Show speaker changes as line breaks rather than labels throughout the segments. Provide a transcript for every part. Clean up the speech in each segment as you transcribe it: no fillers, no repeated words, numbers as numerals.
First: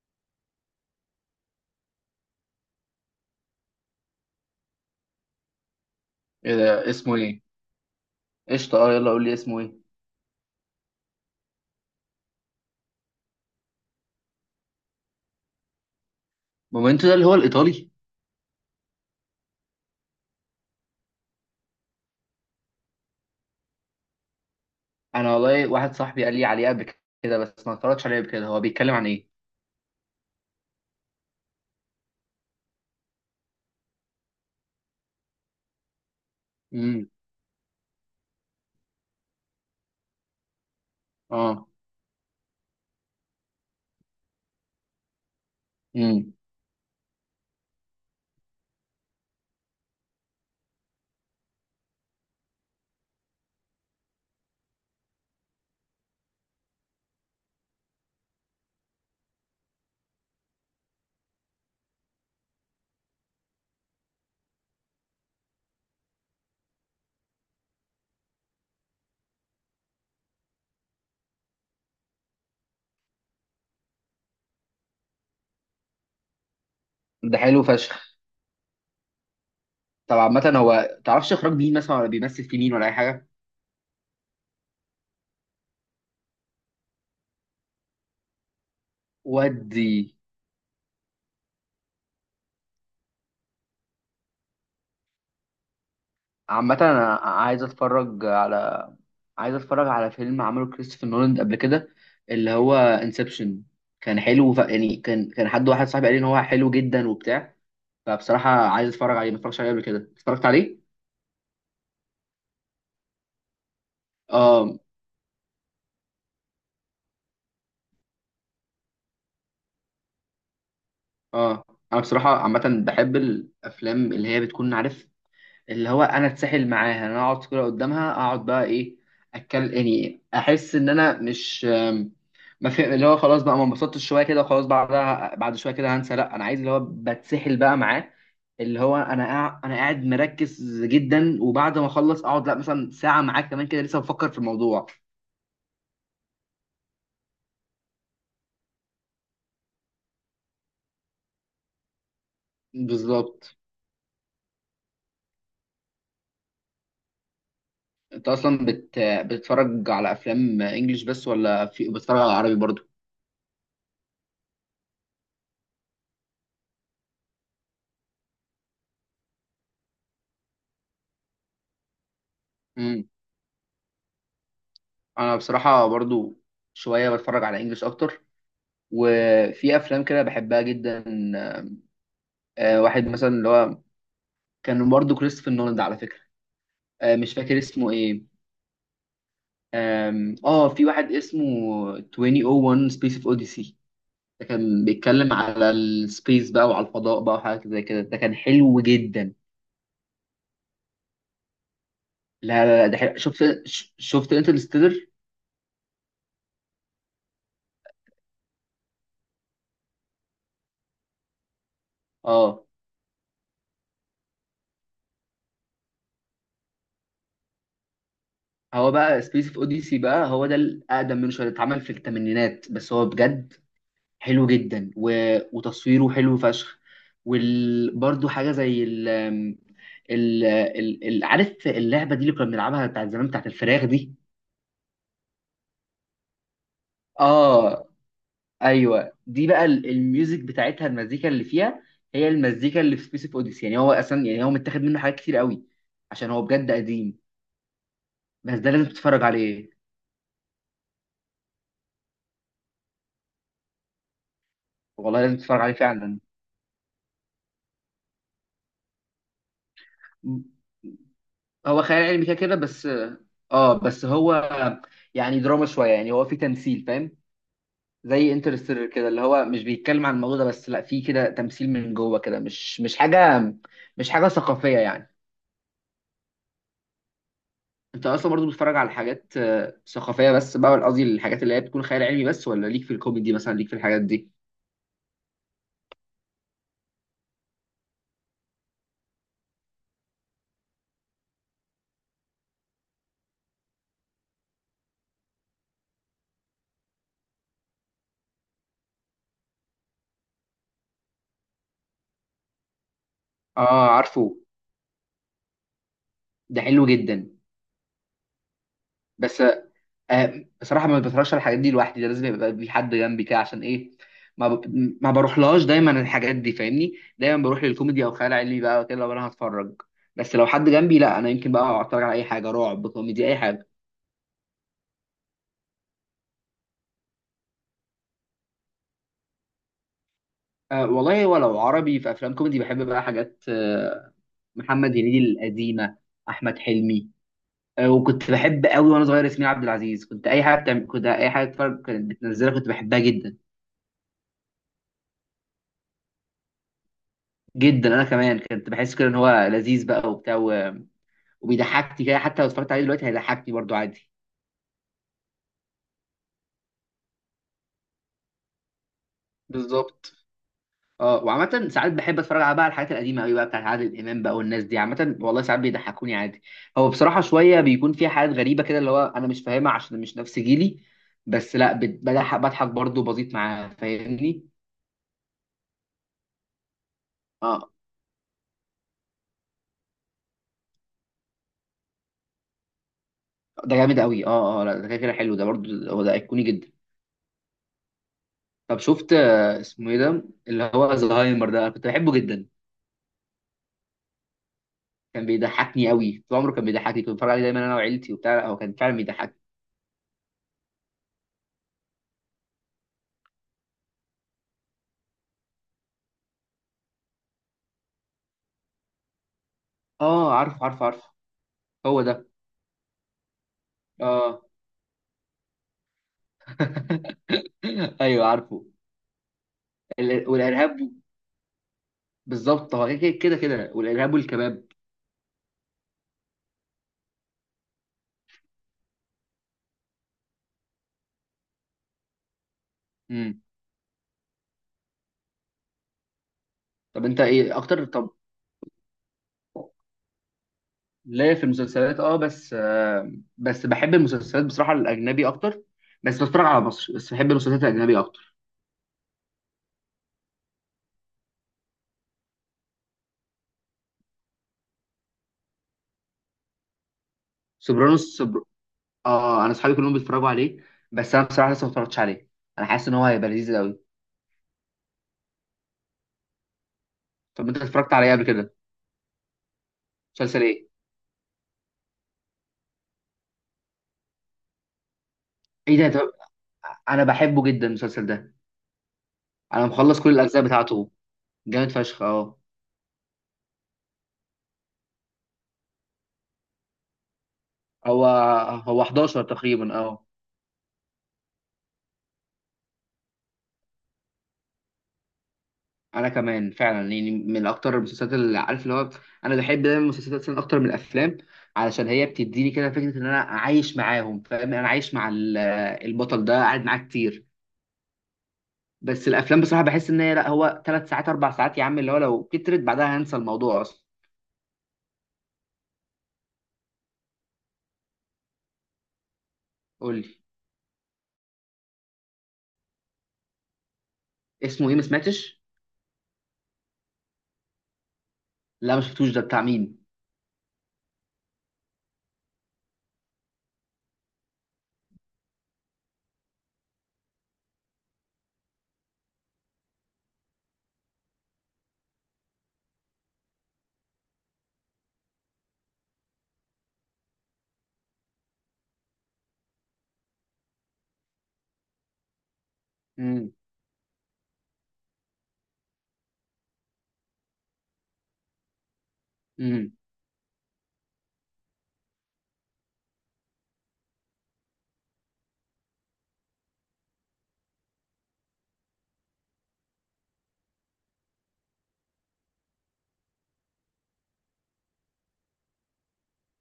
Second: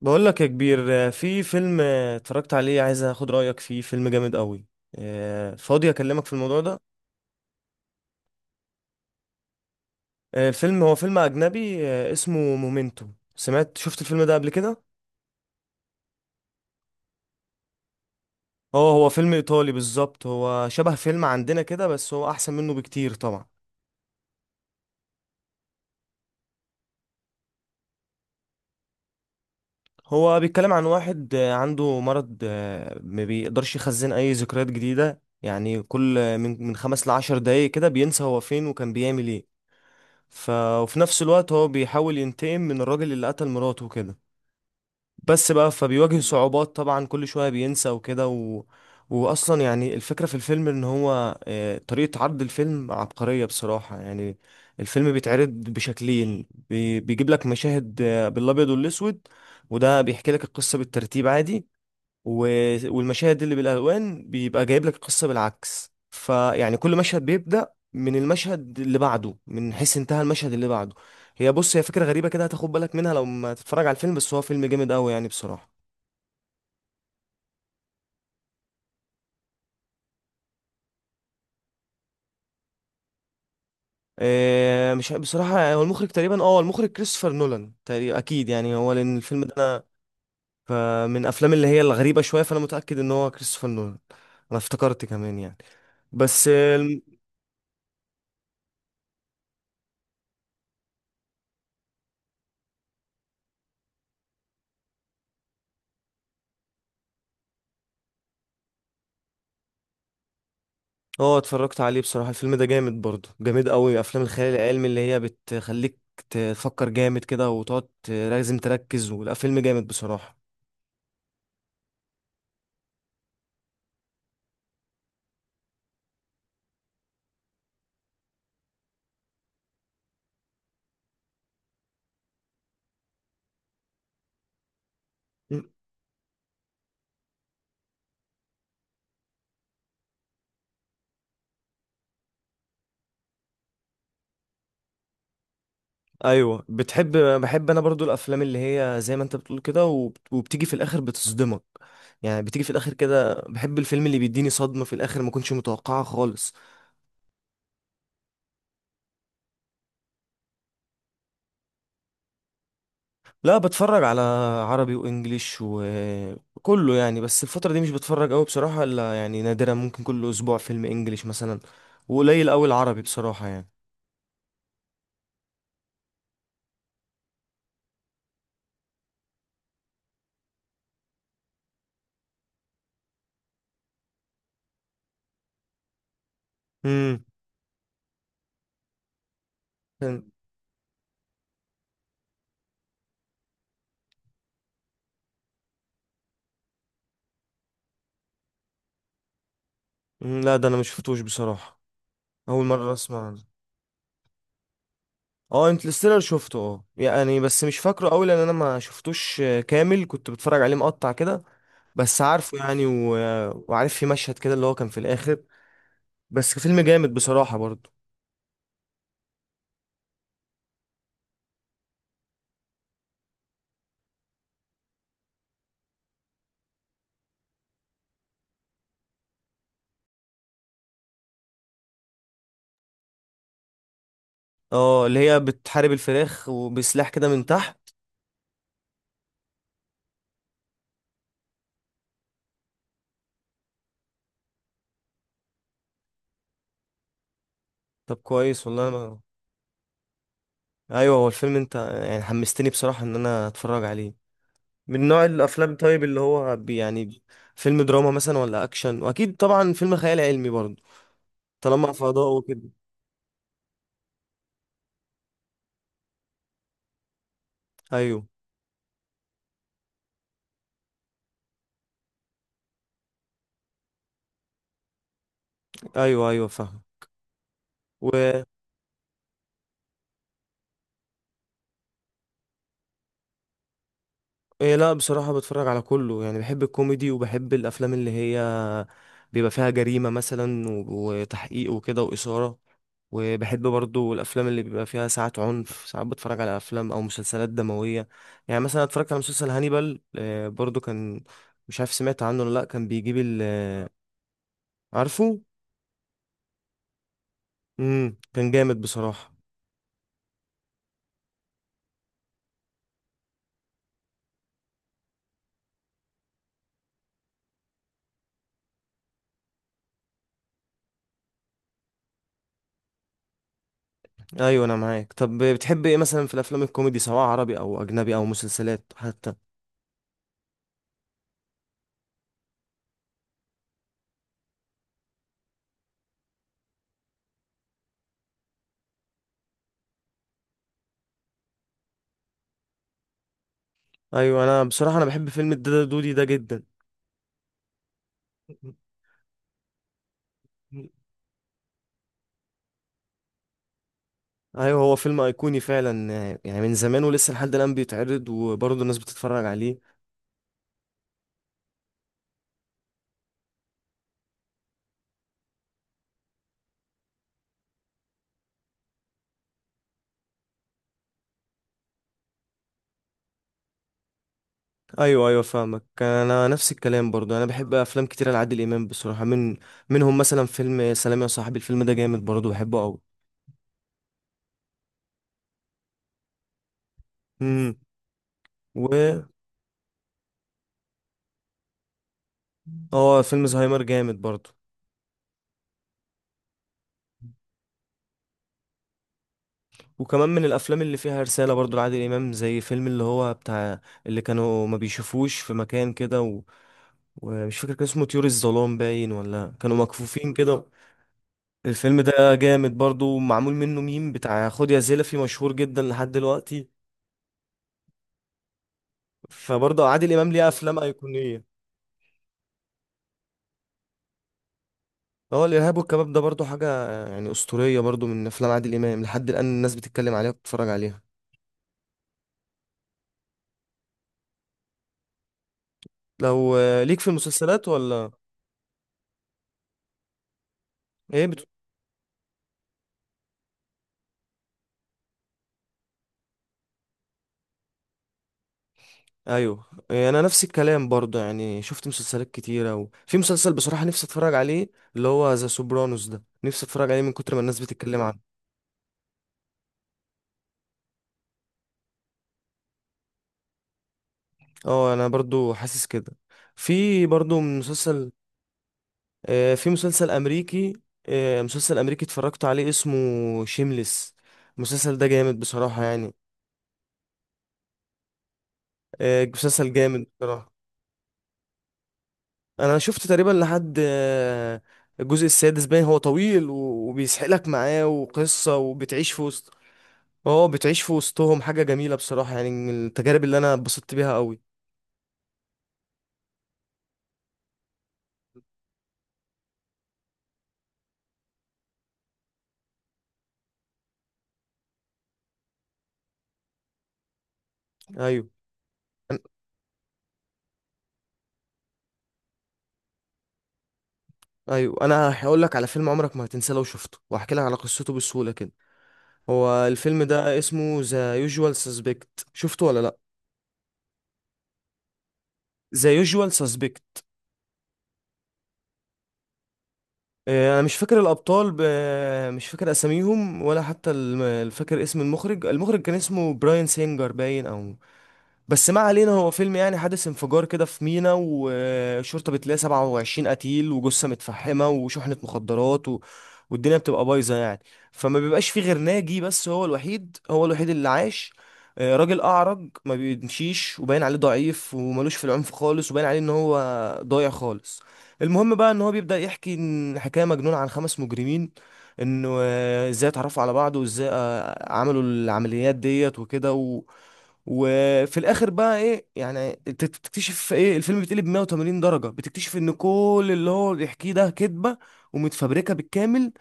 بقول لك يا كبير، في فيلم اتفرجت عليه، عايز اخد رأيك فيه. فيلم جامد قوي. فاضي اكلمك في
ايه
الموضوع ده؟
ده اسمه ايه؟ قشطه، اه، يلا قول لي اسمه ايه.
الفيلم هو فيلم اجنبي، اسمه مومنتو. شفت الفيلم ده قبل كده؟
مومنتو ده اللي هو الايطالي؟
اه، هو فيلم ايطالي بالظبط. هو شبه فيلم عندنا كده، بس هو احسن منه بكتير طبعا.
انا والله واحد صاحبي قال لي عليه قبل كده، بس ما اتفرجتش عليه قبل كده. هو بيتكلم عن ايه؟
هو بيتكلم عن واحد عنده مرض، ما بيقدرش يخزن اي ذكريات جديدة. يعني كل من خمس
امم.
لعشر دقايق كده بينسى هو فين وكان بيعمل ايه. ف... وفي نفس الوقت
اه.
هو بيحاول ينتقم من الراجل اللي قتل مراته وكده. بس بقى فبيواجه
امم.
صعوبات طبعا، كل شوية بينسى وكده وأصلا يعني الفكرة في الفيلم إن هو طريقة عرض الفيلم عبقرية بصراحة يعني. الفيلم بيتعرض بشكلين. بيجيب لك مشاهد بالأبيض والأسود، وده بيحكي لك القصة بالترتيب عادي. و... والمشاهد اللي بالالوان بيبقى جايب لك القصه بالعكس. فيعني كل مشهد بيبدا من المشهد اللي بعده، من حيث انتهى المشهد اللي بعده. بص، هي فكره غريبه كده هتاخد بالك منها لو ما تتفرج على الفيلم. بس هو فيلم جامد قوي يعني بصراحه.
ده حلو فشخ. طب عامه هو تعرفش اخراج مين مثلا، ولا بيمثل في مين، ولا اي حاجه؟
إيه، مش ع- بصراحه هو المخرج تقريبا، المخرج كريستوفر نولان تقريبا اكيد يعني هو، لان الفيلم ده انا
ودي.
فمن افلام اللي هي الغريبه شويه، فانا متاكد ان هو كريستوفر نولان. انا افتكرت كمان يعني. بس.
عامه انا عايز اتفرج على فيلم عمله كريستوفر نولان قبل كده، اللي هو انسبشن، كان حلو. يعني كان حد، واحد صاحبي، قال لي ان هو حلو جدا وبتاع. فبصراحه عايز اتفرج عليه، ما اتفرجتش عليه قبل كده، اتفرجت عليه.
اه، اتفرجت عليه بصراحة. الفيلم ده جامد برضه، جامد قوي. افلام الخيال
اه،
العلمي اللي هي بتخليك تفكر جامد كده، وتقعد لازم تركز. ولا فيلم جامد بصراحة.
اه. انا بصراحه عامه بحب الافلام اللي هي بتكون عارف اللي هو انا اتسحل معاها، انا اقعد كده قدامها اقعد بقى ايه، اتكلم يعني، احس ان انا مش ما في اللي هو خلاص بقى ما انبسطتش شويه كده وخلاص، بعدها بعد
مم.
شويه كده هنسى، لا انا عايز اللي هو بتسحل بقى معاه. اللي هو انا انا قاعد مركز جدا، وبعد ما اخلص اقعد لا مثلا ساعه معاه كمان كده لسه بفكر في الموضوع.
ايوه، بحب انا برضو الافلام اللي هي زي ما انت بتقول كده، وبتيجي في الاخر بتصدمك. يعني بتيجي في الاخر كده،
بالظبط.
بحب الفيلم اللي بيديني صدمة في الاخر ما كنتش متوقعها خالص.
انت اصلا بتتفرج على افلام انجليش بس، ولا في بتتفرج على عربي برضه؟
لا، بتفرج على عربي وانجليش وكله يعني. بس الفترة دي مش بتفرج قوي بصراحة، الا يعني نادرا. ممكن كل اسبوع فيلم انجليش مثلا، وقليل قوي العربي
مم.
بصراحة يعني.
انا بصراحه برضو شويه بتفرج على انجلش اكتر، وفي افلام كده بحبها جدا. واحد مثلا، اللي هو كان برضو كريستوفر نولان ده على فكره.
امم.
مش فاكر اسمه ايه.
كان-
اه، في واحد اسمه 2001 سبيس اوف اوديسي. ده كان بيتكلم على السبيس بقى وعلى الفضاء بقى وحاجات زي كده، ده كان حلو جدا.
لا، ده انا مش شفتوش بصراحة. اول
لا، لا، لا،
مرة
ده حلو.
اسمع عنه.
شفت شفت انترستيلر.
اه، انترستيلر شفته. اه يعني بس مش فاكره قوي، لان انا ما شفتوش كامل. كنت بتفرج عليه مقطع كده، بس عارفه
اه.
يعني وعارف في مشهد كده اللي هو كان في الاخر. بس فيلم جامد بصراحة برضه.
هو بقى سبيس اوف اوديسي بقى، هو ده الاقدم منه شويه، اتعمل في الثمانينات، بس هو بجد حلو جدا. وتصويره حلو فشخ. برضو حاجه زي عارف اللعبه دي اللي كنا بنلعبها بتاعت زمان بتاعت الفراخ دي.
اه، اللي هي بتحارب الفراخ وبسلاح كده من
اه.
تحت.
ايوه دي بقى الميوزك بتاعتها، المزيكا اللي فيها هي المزيكا اللي في سبيس اوف اوديسي، يعني هو اصلا يعني هو متاخد منه حاجات كتير قوي عشان هو بجد قديم.
طب،
بس
كويس
ده
والله.
لازم
انا
تتفرج عليه.
ايوه، هو الفيلم انت يعني حمستني بصراحة ان انا اتفرج عليه. من
والله
نوع
لازم تتفرج عليه
الافلام، طيب، اللي
فعلا.
هو يعني فيلم دراما مثلا، ولا اكشن؟ واكيد طبعا فيلم خيال علمي برضه،
هو
طالما
خيال علمي
فضاء
كده كده
وكده.
بس. اه، بس هو يعني دراما شويه، يعني هو في تمثيل، فاهم؟
ايوه،
زي انترستيلر كده، اللي هو مش بيتكلم عن الموضوع ده بس، لا في كده تمثيل من جوه كده، مش حاجه، مش حاجه ثقافيه يعني.
ايوه، ايوه، فاهم.
انت
و
اصلا برضو بتتفرج على حاجات ثقافيه بس بقى، ولا قصدي الحاجات اللي هي بتكون خيال علمي بس، ولا ليك في الكوميدي مثلا، ليك في الحاجات دي؟
إيه، لا بصراحة، بتفرج على كله يعني. بحب الكوميدي، وبحب الافلام اللي هي بيبقى فيها جريمة مثلا وتحقيق وكده وإثارة. وبحب برضو الافلام اللي بيبقى فيها ساعات عنف. ساعات بتفرج على افلام او مسلسلات دمويه. يعني مثلا اتفرجت على مسلسل هانيبال، برضو كان. مش عارف سمعت عنه ولا لا. كان بيجيب ال
اه، عارفه.
عارفه.
ده حلو جدا.
امم. كان جامد بصراحه.
بس بصراحه ما بتفرجش على الحاجات دي لوحدي، ده لازم يبقى في حد جنبي كده عشان ايه. ما ب... ما بروحلهاش دايما الحاجات دي، فاهمني؟ دايما بروح للكوميدي او خيال علمي بقى كده لو انا هتفرج، بس لو حد جنبي لا انا يمكن بقى اتفرج على اي حاجه، رعب، كوميدي، اي حاجه.
ايوه، انا معاك. طب بتحب ايه مثلا في الافلام الكوميدي، سواء عربي او اجنبي او مسلسلات حتى؟
والله، ولو عربي في افلام كوميدي بحب بقى حاجات آه، محمد هنيدي القديمه، احمد حلمي. وكنت بحب قوي وانا صغير ياسمين عبد العزيز، كنت اي حاجه بتعمل كنت اي حاجه اتفرج، كانت بتنزلها كنت بحبها جدا.
ايوه، انا بصراحه بحب فيلم الدادا دودي ده جدا.
جدا، انا كمان كنت بحس كده ان هو لذيذ بقى وبتاع، وبيضحكني كده، حتى لو اتفرجت عليه دلوقتي هيضحكني برضو عادي.
ايوه، هو فيلم ايقوني فعلا، يعني من زمان ولسه لحد الان بيتعرض، وبرضه الناس بتتفرج عليه.
بالظبط. اه، وعامة ساعات بحب اتفرج على بقى على الحاجات القديمة قوي بقى بتاعت عادل امام بقى والناس دي، عامة والله ساعات بيضحكوني عادي. هو بصراحة شوية بيكون فيها حاجات غريبة كده اللي هو انا مش فاهمها عشان مش نفس جيلي، بس لا بضحك برضه بسيط معاه، فاهمني؟
ايوه، ايوه، فاهمك. انا نفس الكلام برضو. انا
اه.
بحب افلام كتير لعادل امام بصراحه، منهم مثلا فيلم سلام يا صاحبي. الفيلم ده جامد برضو، بحبه قوي.
ده جامد قوي. اه، اه، لا ده كده كده حلو، ده برضه هو ده ايقوني جدا.
امم.
طب
و
شفت اسمه ايه ده، اللي هو زهايمر ده؟ أنا كنت بحبه جدا،
اه، فيلم زهايمر جامد برضو.
كان بيضحكني قوي طول عمره، كان بيضحكني، كنت بتفرج عليه دايما انا وعيلتي وبتاع. لا، هو كان فعلا بيضحكني.
وكمان من الافلام اللي فيها رساله برضو لعادل امام، زي فيلم اللي هو بتاع اللي كانوا ما بيشوفوش في مكان كده ومش فاكر كان اسمه طيور الظلام باين، ولا كانوا
اه،
مكفوفين
عارف،
كده.
عارف، عارف.
الفيلم
هو ده.
ده جامد برضو، معمول منه ميم
اه.
بتاع خد يا زلفي، مشهور جدا لحد دلوقتي.
ايوه، عارفه.
فبرضه عادل امام ليه افلام
والارهاب.
ايقونيه.
بالظبط، هو كده كده كده، والارهاب والكباب.
هو الارهاب والكباب ده برضو حاجه يعني اسطوريه برضو، من افلام عادل امام لحد الان الناس بتتكلم عليها وبتتفرج عليها.
امم.
لو ليك
طب
في
انت ايه
المسلسلات
اكتر؟
ولا؟
طب،
ايه
ليا في
بت...
المسلسلات اه، بس بس بحب المسلسلات بصراحه الاجنبي اكتر. بس بتفرج على مصر، بس بحب المسلسلات الاجنبي اكتر.
ايوه، انا نفس الكلام برضو. يعني شفت مسلسلات كتيره، وفي مسلسل بصراحه نفسي اتفرج عليه، اللي هو ذا سوبرانوس. ده نفسي اتفرج عليه من كتر ما الناس بتتكلم
سوبرانوس،
عنه.
اه، انا اصحابي كلهم بيتفرجوا عليه، بس انا بصراحه لسه ما اتفرجتش عليه. انا حاسس ان هو هيبقى لذيذ قوي.
اه، انا برضو حاسس كده. في برضو
طب انت اتفرجت
مسلسل
عليه قبل كده؟
في مسلسل
مسلسل ايه؟
امريكي مسلسل امريكي اتفرجت عليه، اسمه شيمليس. المسلسل ده جامد بصراحه
ايه ده؟ طب
يعني،
انا بحبه جدا المسلسل ده. انا
مسلسل
مخلص
جامد
كل الاجزاء
بصراحة.
بتاعته، جامد فشخ. اه.
انا شفت تقريبا لحد الجزء السادس باين. هو طويل وبيسحلك معاه،
هو
وقصة، وبتعيش في
11
وسط.
تقريبا. اه.
اه، بتعيش في وسطهم. حاجة جميلة بصراحة يعني، من التجارب اللي انا اتبسطت بيها قوي.
انا كمان فعلا يعني من اكتر المسلسلات اللي عارف اللي هو، انا بحب دايما المسلسلات أصلاً اكتر من الافلام، علشان هي بتديني كده فكره ان انا عايش معاهم، فاهم، انا عايش مع البطل ده قاعد معاه كتير.
ايوه.
بس
أنا-
الافلام بصراحه بحس ان هي، لا هو 3 ساعات 4 ساعات يا عم، اللي هو لو كترت بعدها هنسى الموضوع اصلا.
ايوه، انا هقول لك على فيلم عمرك ما هتنساه لو شفته، وهحكي لك على قصته بسهولة كده. هو
قول
الفيلم
لي
ده اسمه ذا يوجوال سسبكت. شفته ولا لا؟
اسمه ايه، ما سمعتش.
ذا يوجوال سسبكت.
لا، ما شفتوش، ده بتاع مين؟
انا مش فاكر الابطال مش فاكر اساميهم، ولا حتى فاكر اسم المخرج. كان اسمه براين سينجر باين، او بس ما علينا. هو فيلم يعني حادث انفجار كده في مينا، والشرطة بتلاقي 27 قتيل وجثة متفحمة وشحنة مخدرات والدنيا بتبقى بايظة يعني. فما بيبقاش فيه غير ناجي، بس هو الوحيد اللي عاش. راجل أعرج ما
امم.
بيمشيش، وباين عليه ضعيف وملوش في العنف خالص، وباين عليه إن هو ضايع خالص. المهم بقى إن هو بيبدأ يحكي
امم.
إن حكاية مجنونة عن 5 مجرمين، إنه إزاي اتعرفوا على بعض، وإزاي عملوا العمليات ديت وكده وفي الاخر بقى ايه يعني؟ انت بتكتشف ايه؟ الفيلم بيتقلب 180 درجة، بتكتشف ان كل اللي هو بيحكيه ده كذبة ومتفبركة بالكامل.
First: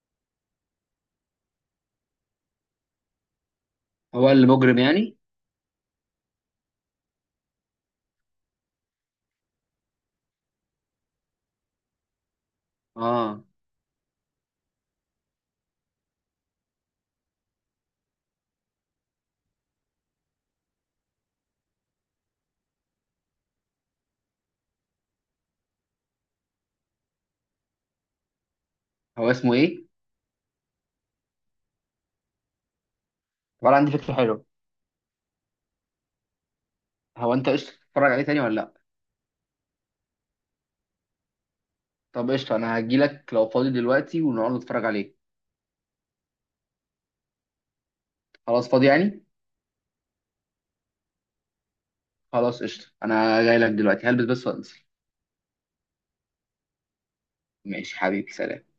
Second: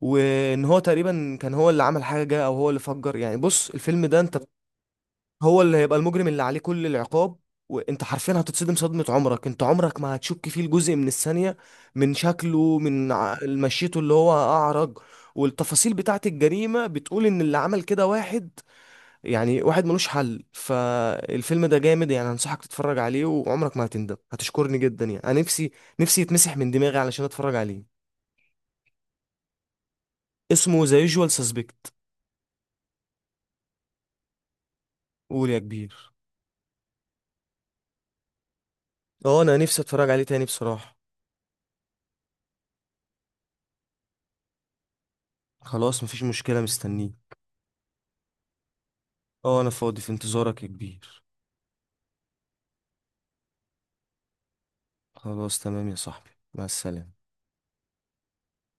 وان هو تقريبا كان هو اللي عمل حاجة، او هو اللي فجر يعني. بص الفيلم ده،
هو
انت
المجرم يعني؟
هو اللي هيبقى المجرم اللي عليه كل العقاب. وانت حرفيا هتتصدم صدمة عمرك. انت عمرك ما هتشك فيه لجزء من الثانية، من شكله،
اه.
مشيته اللي هو اعرج. والتفاصيل بتاعت الجريمة بتقول ان اللي عمل كده واحد، يعني واحد ملوش حل. فالفيلم ده جامد يعني، هنصحك تتفرج عليه وعمرك ما هتندم، هتشكرني جدا يعني. انا نفسي يتمسح من دماغي علشان اتفرج عليه.
هو اسمه ايه؟
اسمه ذا يوجوال سسبكت.
ولا، عندي فكره حلوه.
قول يا كبير.
هو انت قشطة تتفرج عليه تاني ولا لا؟
اه، انا نفسي اتفرج عليه تاني بصراحة.
طب قشطة، انا هجيلك لو فاضي دلوقتي ونقعد نتفرج عليه.
خلاص، مفيش مشكلة، مستنيه.
خلاص فاضي يعني.
اه، انا فاضي في انتظارك يا كبير.
خلاص قشطة، انا جايلك دلوقتي، هلبس بس وانزل.
خلاص، تمام يا صاحبي، مع السلامة.
ماشي حبيبي، سلام.